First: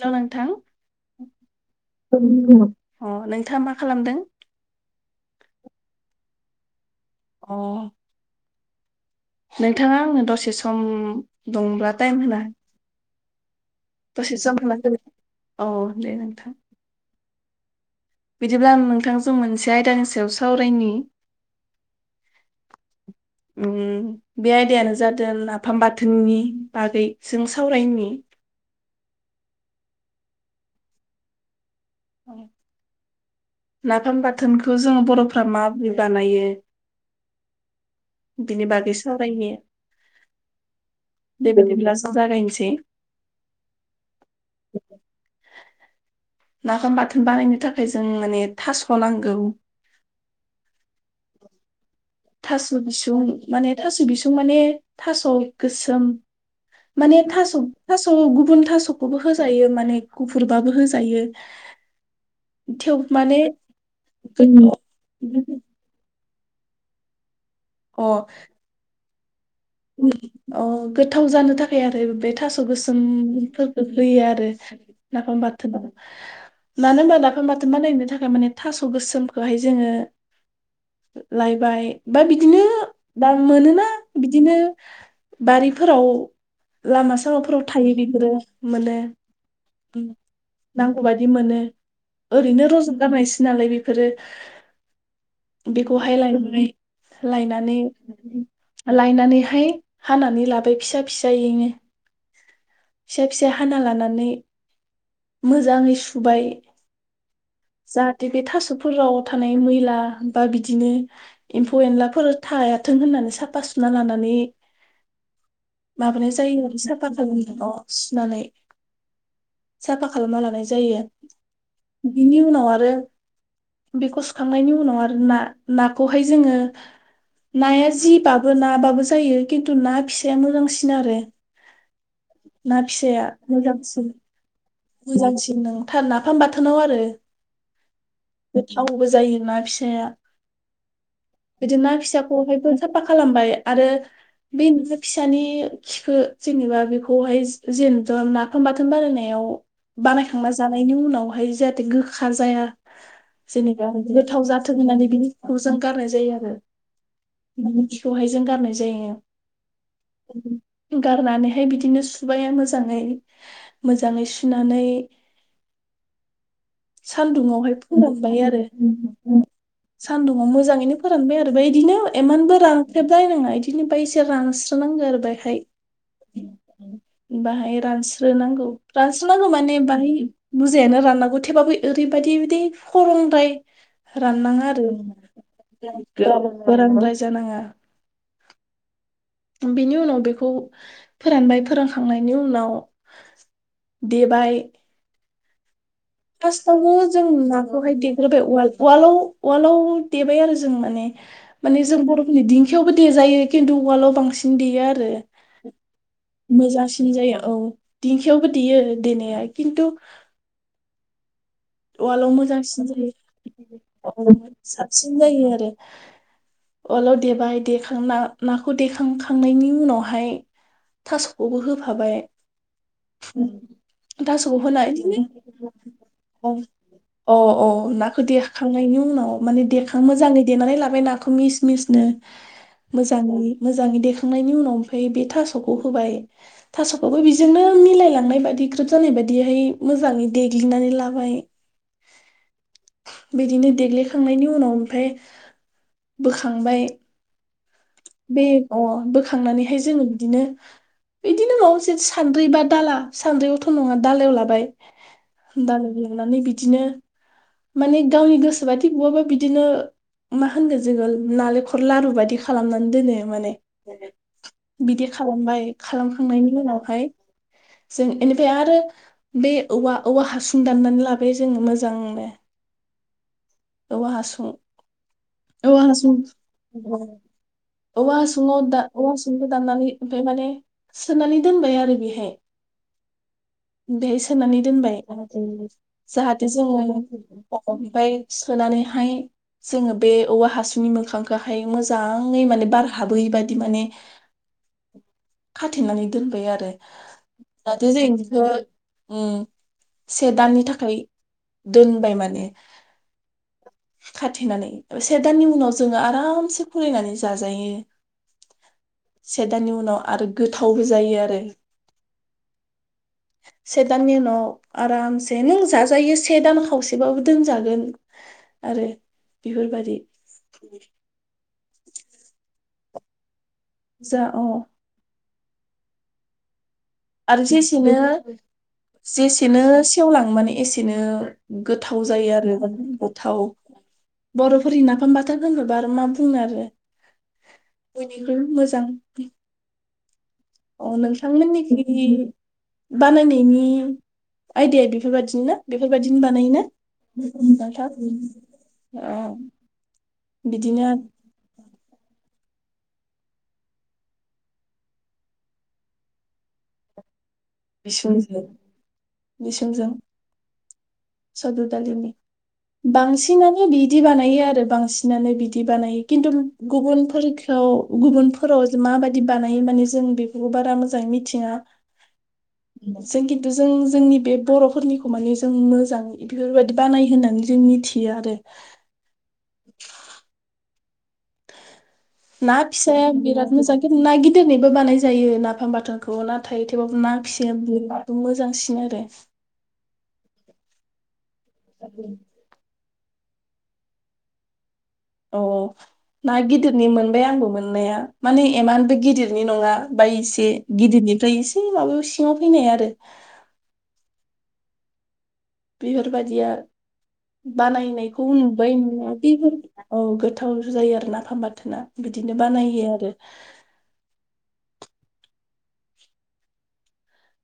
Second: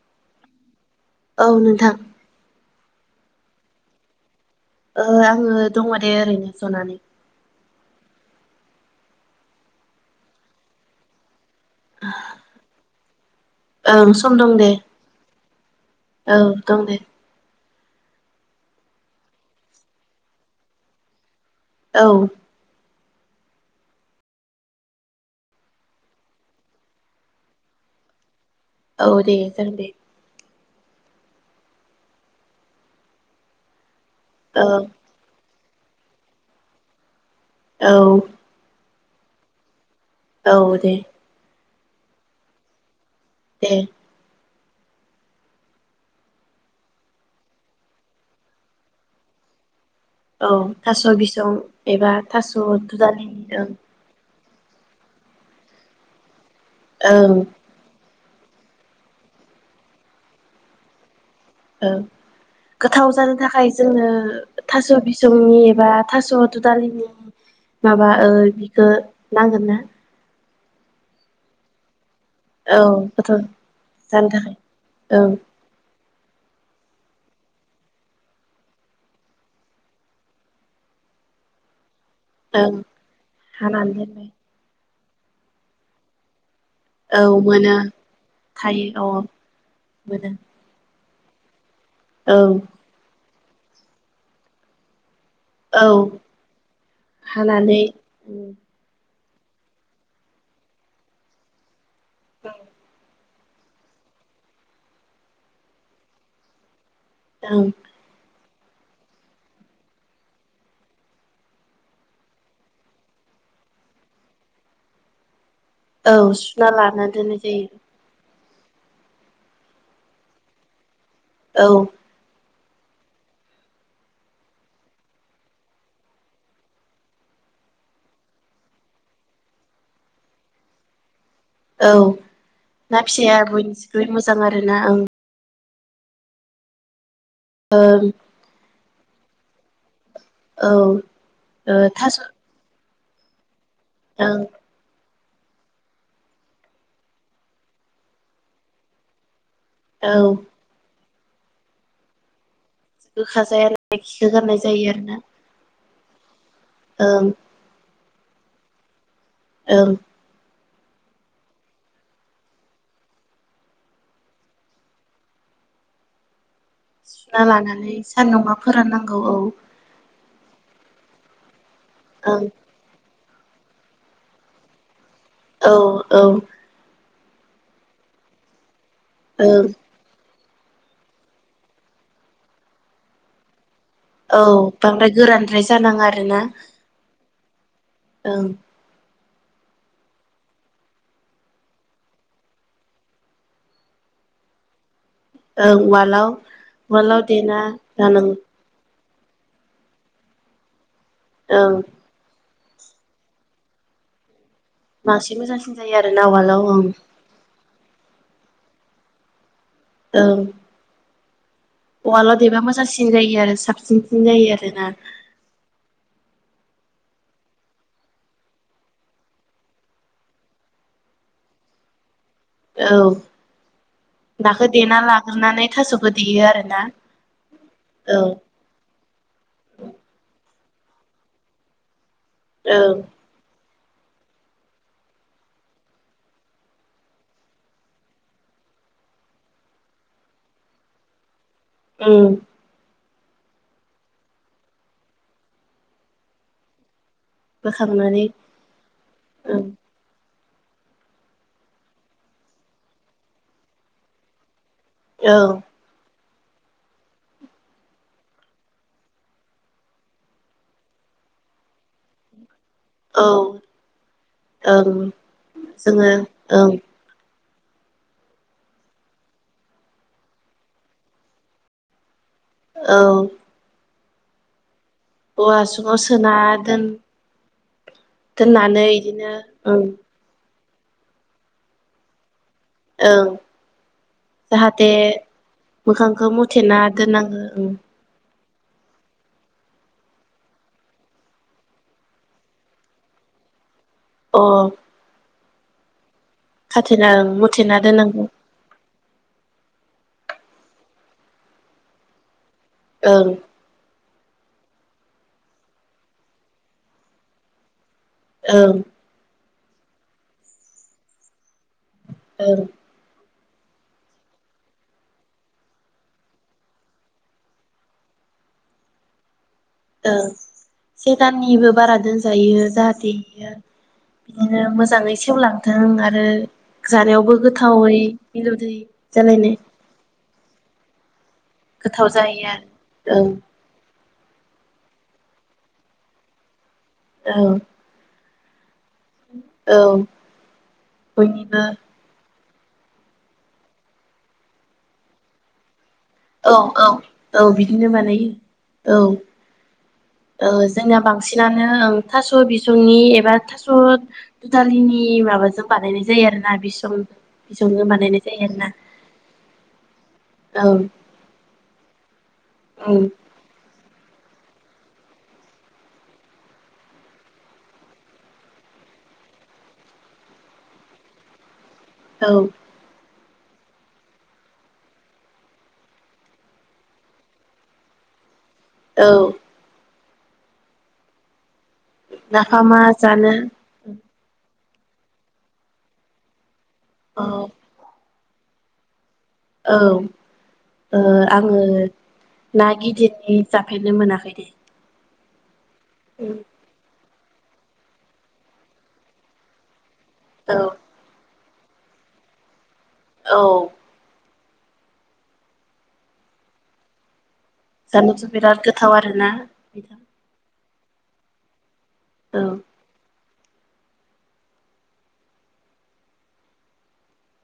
ल नोंथां। औ नोंथां [inaudible] अ नोंथाङा मा खालामदों? ओ आङो दङ दे ओरैनो जनानै। अ नोंथाङा आंनो दसे सम दंब्ला टाइम होना ओं दसे सम दं दे होना होगोन औ दे औ नोंथां दं दे। बिदिब्ला नोंथांजों मोनसे आयदानि सायाव सावरायनि। औ ओम बे आयदायानो जादों नाफाम बाथोननि बागै जों सावरायनि। औ दे जागोन दे। [inaudible] नाफाम औ बाथोनखौ जोङो बर'फ्रा मा बानायो। औ बिनि बागैसो सावरायनो औ दे। बिदिब्ला जो जागायनोसै। दे। नाफाम बाथोन बानायनो थाखाय जों माने थास नांगौ। औ थास' बिसं एबा थास दुदालिनिदों। बिस माने थास गोसोम। माने ओं थास' थास' थ गुबुन थासखौबो होजायो माने गुफुरबाबो होजायो। ओ थेव गोथाव जानो माने थाखाय जोङो गो- थास बिसंनि एबा थास दुदालिनि माबा ओ बिखौ ओम अ गोद थाव जानो थाखाय आरो बे थास औ गोथाव गोसोमफोरखौ होयो जानो आरो थाखाय ओं नाफाम बाथोनाव। मानो होनबा नाफाम बाथोन बानायनो थाखाय माने थास गोसोमखौहाय जोङो लायबाय बा बिदिनो ओं दाम मोनोना। हानानै दोनबाय बारिफोराव लामा औ सामाफोराव मोनो थायो बेफोरो मोनो थायो अ उम मोनो नां ख बायदि मोनो। ओं ओरैनो रज गारनायसो जालाय बेफोरो। औ बेखौहाय लायबाय लायनानै हानानै लायनानैहाय हानानै लाबोयो फिसा फिसायैनो। दों फिसा फिसा हाना लानानै मोजाङै सुबाय ओं जाहाथे बे थास' फोराव थानाय मैला बा बिदिनो एम्फौ एनलाफोर थायाथों होननानै साफा सुना लानानै माबानाय औ जायो सुना आरो लाना साफा दोननाय जायो खालाम सुनानै साफा खालामना लानाय जायो। औ बिनि उनाव आरो बेखौ सुखांनायनि उनाव आरो ना नाखौहाय जोङो नाया जिबाबो नाबाबो जायो खिनथु ना फिसाया मोजांसिन आरो औ ना फिसाया बयनिख्रुइ मोजां आरो ना ओं। गोनांथार नाफाम बाथोनाव आरो ओं [unintelligible] गोथावबो जायो ना फिसा [unintelligible] औ ओ थास' फिसाखौहायबो साफा खालामबाय आरो ओं बे [unintelligible] फिसानि खिखो जेनोबा बेखौहाय जेनोबा नाफाम बाथोन बानायनायाव औ बानायखांना जानायनि उनाव बेवहाय जाहाथे गो खा जाया गोखा जेनोबा जायालासे खिखौ गोथाव गारनाय जाथों जायो होननानै आरोना बिनिखौ जों गारनाय जायो आरो ओं बिखौहाय जों गारनाय जायो। ओं गारनानैहाय बिदिनो सुबाय मोजाङै मोजाङै सुनानै सुना सान्दुङावहाय लानानै सान्दुंआव फोराननांगौ औ सानदुङाव मोजाङैनो फोरानबाय आरो बै बिदिनो ओं इमानबो रांख्रेब लायनांया इदिनो ओमफ्राय एसे रानस्रो नांगौ आरो बैहाय औ औ [unintelligible] बाङाय रानस्रोनांगौ रानस्रोनांगौ ओं माने बाङाइ बुरजायानो राननांगौ थेबाबो ओरैबायदि बिदि खरंद्राय औ राननाङा आरो बांद्राय गोरानद्राय जानाङा आरो ना गोरानद्राय जानाङा औ। बेनि उनाव बेखौ फोरानबाय फोरानखांनायनि उनाव देबाय औ उवा फार्स्टआवनो जों नाखौहाय लानांगौ देग्रोबाय उवाल उवालाव उवालाव देबाय आरो जों माने ओं माने जों बर'फोरनि दिं खियावबोे देजायो खिनथु उवालाव बांसिन देयो आरो बांसिन मोजांसिन जायो आरोना उवालाव ओं मोजांसिन जायो। औ। दिंखियावबो देयो देनाया खिनथु ओं उवालाव देबा मोजांसिन जायो आरो साबसिनसिन जायो आरोना साबसिन जायो आरो उवालाव देबाय देखांना नाखौ देखांखांनायनि उनावहाय थासखौबो होफाबाय। औ नाखो देना लाग्रोनानै थास'खौ दे औ अ औ नाखौ देखांनायनि उनाव माने देखां मोजाङै देनानै लाबाय नाखौ मिस मिसनो औ मोजाङै मोजाङै देखांनायनि उनाव ओमफ्राय बे थास'खौ होबाय थास'खौबो बिजोंनो मिलायलांनायबादि ग्रोब जानाय बायदिहाय मोजाङै देग्लिनानै ला बाय उम। बिदिनो देग्लिखांनायनि उनाव ओमफ्राय बोखांबाय बोखांनानै बे अ ओं बोखांनानैहाय जों बिदिनो बिदिनो नवाव [unintelligible] सानद्रि बा दाला सानद्रियावथ नङा दालायाव लाबाय औ [unintelligible] नानै बिदिनो माने गावनि गोसोबादि बहाबा बिदिनो मा होनगोन जोङो नालेंखर लारु बादि खालामनानै दोनो औ माने ओं बिदि खालामबाय जोङो खालामखांनायनि ओं उनावहाय जों एनिफ्राय आरो बे औवा औवा हासुं दानानै लाबोयो जोङो मोजांनो औ। औवा हासुं औवा हासुङाव हासुं, सोना दोन [unintelligible] औवा हासुङाव दोननानै दा-औवा इदिनो हासुंखौ ओं दाननानै ओमफ्राय माने सोनानै दोनबाय आरो बेहाय ओं बेहाय सोनानै जाहाथे दोनबाय। मोखांखौ जाहाथे मुथेना जोङो दोननांगो ओमफ्राय सोनानैहाय जोङो बे औवा हासुनि मोखांखौहाय मोजाङै माने बार हाबैबादि माने अ। खाथेनानै दोनबाय आरो खाथेना ओं मुथेना जाथे जों दोननांगौ एखौ उम से दाननि थाखाय दोनबाय माने ओं खाथेनानै से दाननि उनाव जोङो आरामसे खुलिनानै जाजायो। ओं से दानि उनाव आरो गोथावबो जायो आरो औ से दाननि उनाव आरामसे नों जाजायो से दान खावसेबाबो दोनजागोन। आरो बेफोरबायदि ओ से दाननिबो बारा दोनजायो जाहाथे इयो जा अ बिदिनो मोजाङै सेवलांथों आरो जानायावबो आरो जेसेनो गोथावै मिलौदोयै जालायनाय जेसेनो सेवलाङो माने एसेनो गोथाव जायो आरो गोथाव बर'फोरनि नाफाम बाथोन होनोबा आरो मा बुंनो आरो औ बेफोर मोजां औ अ बयनिबो नोंथांमोननिखि बानायनायनि आयदाया बेफोरबायदिनो ना बे औ औ औ बिदिनो बानायो अ औ औ बिदिनो जोंनिया बांसिनानो ओं थास' स' बिसंनि एबा थास' दुदालिनि माबाजों बानायनाय जायो आरोना बिसं बिसंजों बानायनाय बिसुंजो जायो आरोना औ सद दुदालिनि औ बांसिनानो बि दि बानायो आरो बांसिनानो बिदि बानायो खिन्थु गुबुन फोरखौ गुबुन फोराव माबायदि बानायो माने जों बेफोरखौ बारा मोजाङै मिथिङा। औ जों खिन्थु जों जोंनि बे बर'फोरनिखौ माने जों मोजां इफोरबायदि बानायो होननानै जों मिथियो आरो। औ ना नाफामा फिसाया जानो बिराद मोजां औ खिन्थु ना गिदिरनि बो बानाय जायो नाफाम बाथोनखौ ना थायो थेबाबो ना औ फिसिया बुहुद मोजांसिन आरो। औ ओ आङो ना गिदिर इदि जाफेरनो मोनाखै दै। औ, औ ना गिदिरनि मोन मोनबाय आंबो मोननाया माने एमानबो गिदिरनि नङा। बा एसे औ गिदिरनिफ्राय एसे ओइ माबायाव सिङाव फैनाय आरो औ बेफोरबादिया जानोथ' बानायनायखौ बिराद नुबाय गोथाव आरोना नुनाया [unintelligible] नोंथां औ गोथाव। जायो आरो नाफाम बाथोना। बिदिनो औ बानायो आरो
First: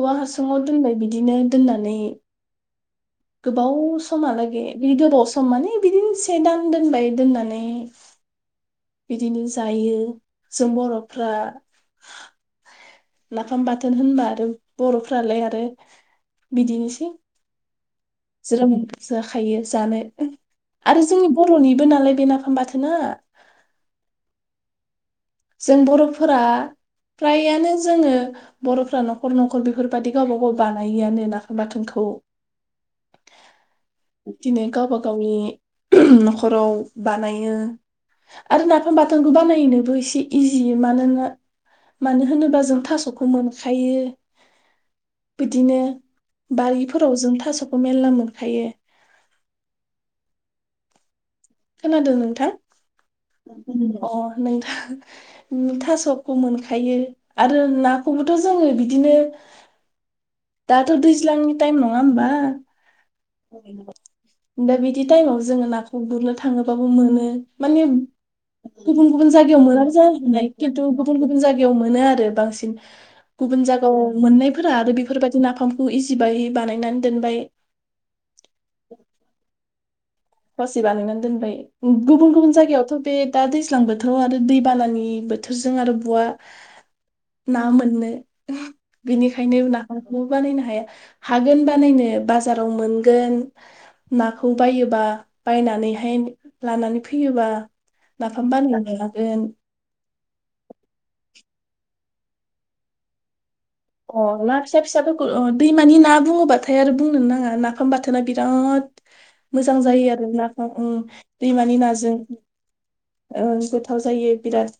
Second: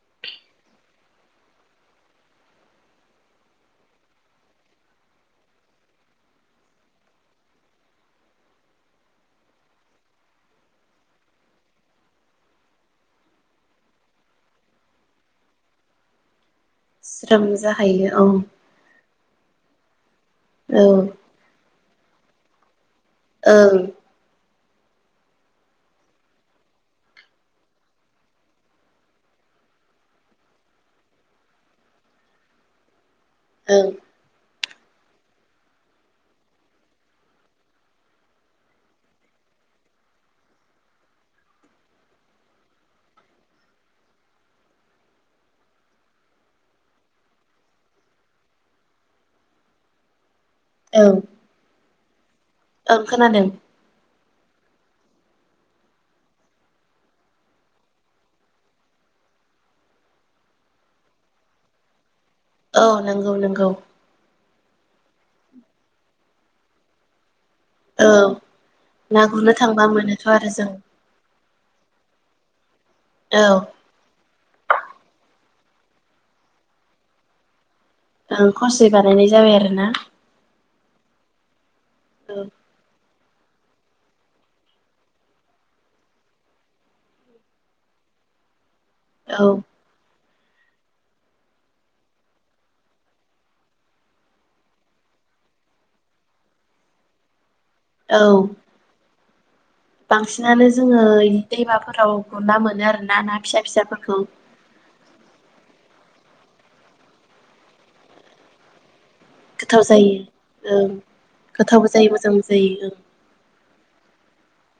औवा हासुङाव दोनबाय बिदिनो दोननानै गोबाव समहालागै बे गोबाव सम माने बिदिनो से दान दोनबाय, दोननानै बिदिनो जायो जों बर'फ्रा नाफाम बाथोन होनबा आरो बर'फ्रालाय आरो बिदिनोसै जाखायो। ज्रोम जाखायो जानो आरो ओं जोंनि बर'निबो नालाय बे नाफाम बाथोन ओं जों बर'फोरा फ्राय आनो जोङो बर'फोरा नखर नखर बेफोरबायदि गावबा गाव बानायोआनो नाफाम बाथोनखौ। ओं बिदिनो गावबा गावनि ओहोम न'खराव बानायो आरो नाफाम बाथोनखौ बानायनोबो एसे इजि मानोना मानो होनोबा जों थास'खौ मोनखायो बिदिनो बारिफोराव जों थास'खौ मेरला मोनखायो। औ खोनादों? थां अ नोंथां [unintelligible] थास'खौ मोनखायो आरो नाखौबोथ जोङो बिदिनो दाथ' दैज्लांनि टाइम नङा होमबा? औ नोंगौ, नोंगौ। दा बिदि टाइमाव जोङो नाखौ गुरनो थां थाङोबाबो मोनो। माने औ गुबुन ना गुबुन गुरनो जायगायाव थांबा मोनाबो जानो मोनोथ' हानाय आरो जों खिन्थु गुबुन गुबुन जायगायाव मोनो आरो बांसिन औ गुबुन जागाव मोननायफोरा आरो बेफोरबा नाफामखौ इसिबाहि बानायनानै दोनबाय। ओं खसे बानायनाय जाबाय आरो ना? खसे बानायनानै दोनबाय गुबुन औ गुबुन जायगायावथ' बे दा दैज्लां बोथोराव आरो दैबानानि बोथोरजों आरो बुआ ना मोननो। औ बिनिखायनो नाफाम ब बानायनो हाया हागोन बानायनो बाजाराव मोनगोन नाखौ बायोबा बायनानैहाय लानानै फैयोबा। औ नाफाम बान [unintelligible] गोन। बांसिनानो जोङो दैमाफोराव गुरना मोनो आरो ना ना फिसा अ फिसाफोरखौ ना फिसा फिसाफोरखो ओ दै मानि ना बुङोबाथाय आरो बुंनोनो नाङा नाफाम बाथोना बिराद मोजां गोथाव जायो आरो नाफाम ओं उम दैमानि गोथावबो जायो नाजों मोजांबो जायो ओं बो गोथाव जायो बिराद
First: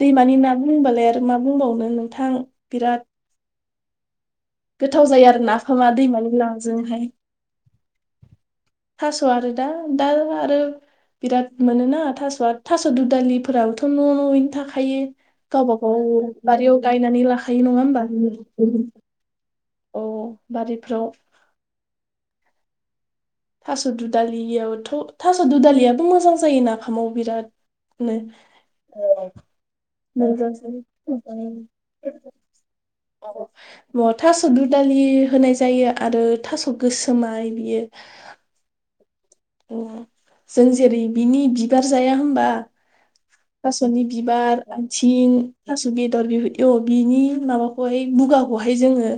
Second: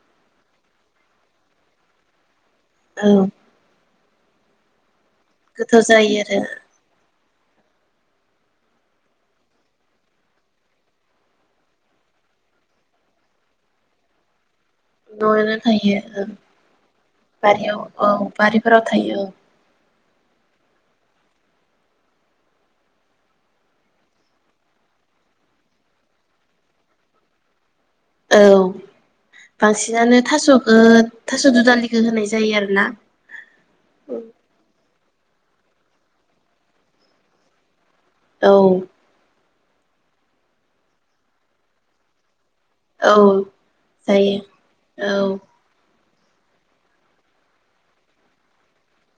दैमानि ना बुंबालाय आरो मा बुंबावनो नोंथां। बिराद ओं औ गोथाव जायो आरो गोथाव नाफामा जायो दैमानि आरो नाजोंहाय। थास आरो दा दा आरो बिराद मोनोना थासआ थास दुदालिफोराबोथ न नयैनो थाखा खायो न'आवनो गावबा थायो ओं गाव बारियाव गायनानै लाखायो बारियाव नङा होमबा। औ बारिफोराव थायो औ बारिफ्राव। थास दुदालियावथ थास दुदालियाबो मोजां जायो नाफामाव बिराद नों औ औ बांसिनानो थास'खौ थास' दुदालिखौ होनाय जायो आरोना [inaudible] थास दुदालि होनाय जायो आरो थास गोसोमाय बियो औ। उम जों जेरै बिनि बिबार जाया होमबा औ थासनि जायो बिबार औ आथिं थास बेद दर बेबो एव बिनि माबाखौहाय बुगाखौहाय जोङो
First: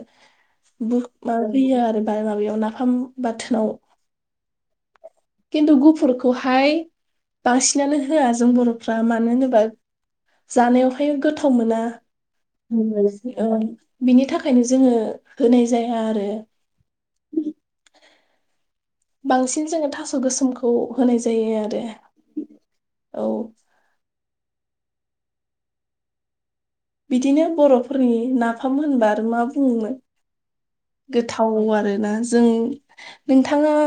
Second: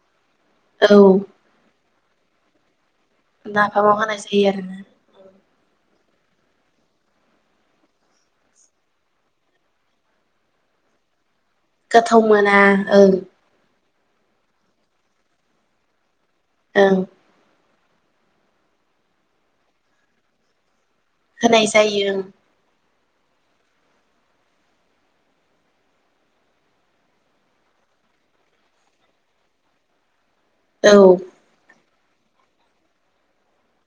बु औ माबा होयो आरो आर माबायाव नाफाम बाथोनाव नाफामाव होनाय जायो आरो ना। खिन्थु गुफुरखौहाय बांसिनानो होआ जों बर'फ्रा मानो होनोबा जानायावहाय गोथाव। गोथाव मोना गोथाव मोना ओं मोनासै ओं। बिनि थाखायनो जोङो होनाय जाया आरो। ओं। बांसिन जोङो थास गोसोमखौ। जायो होनाय आरो जायो ओं। औ। बिदिनो बरफोरनि नाफाम होनबा आरो मा बुंनो। ओं गोथाव आरो। ना जों नोंथाङा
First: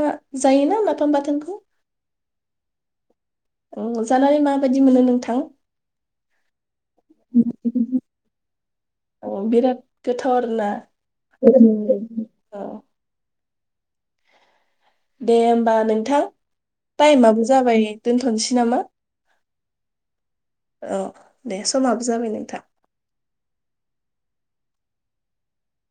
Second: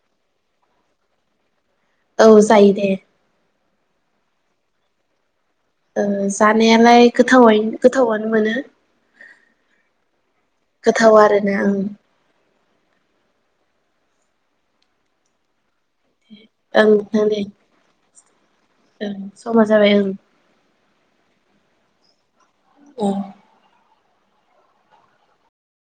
जायोना माफाम बाथोनखौ? औ जायो दे। औ जानानै माबायदि मोनो नोंथां? ओ जानायालाय गोथावै गोथावानो मोनो। अ बिराद गोथा थरना गोथाव आरोना ओं [unintelligible] आ दे उम। बा नोंथां ओं नोंथां दे टाइमाबो जाबाय। दोनथ'नोसै नामा ओं समा जाबाय ओं औ दे समाबो जाबाय नोंथां। औ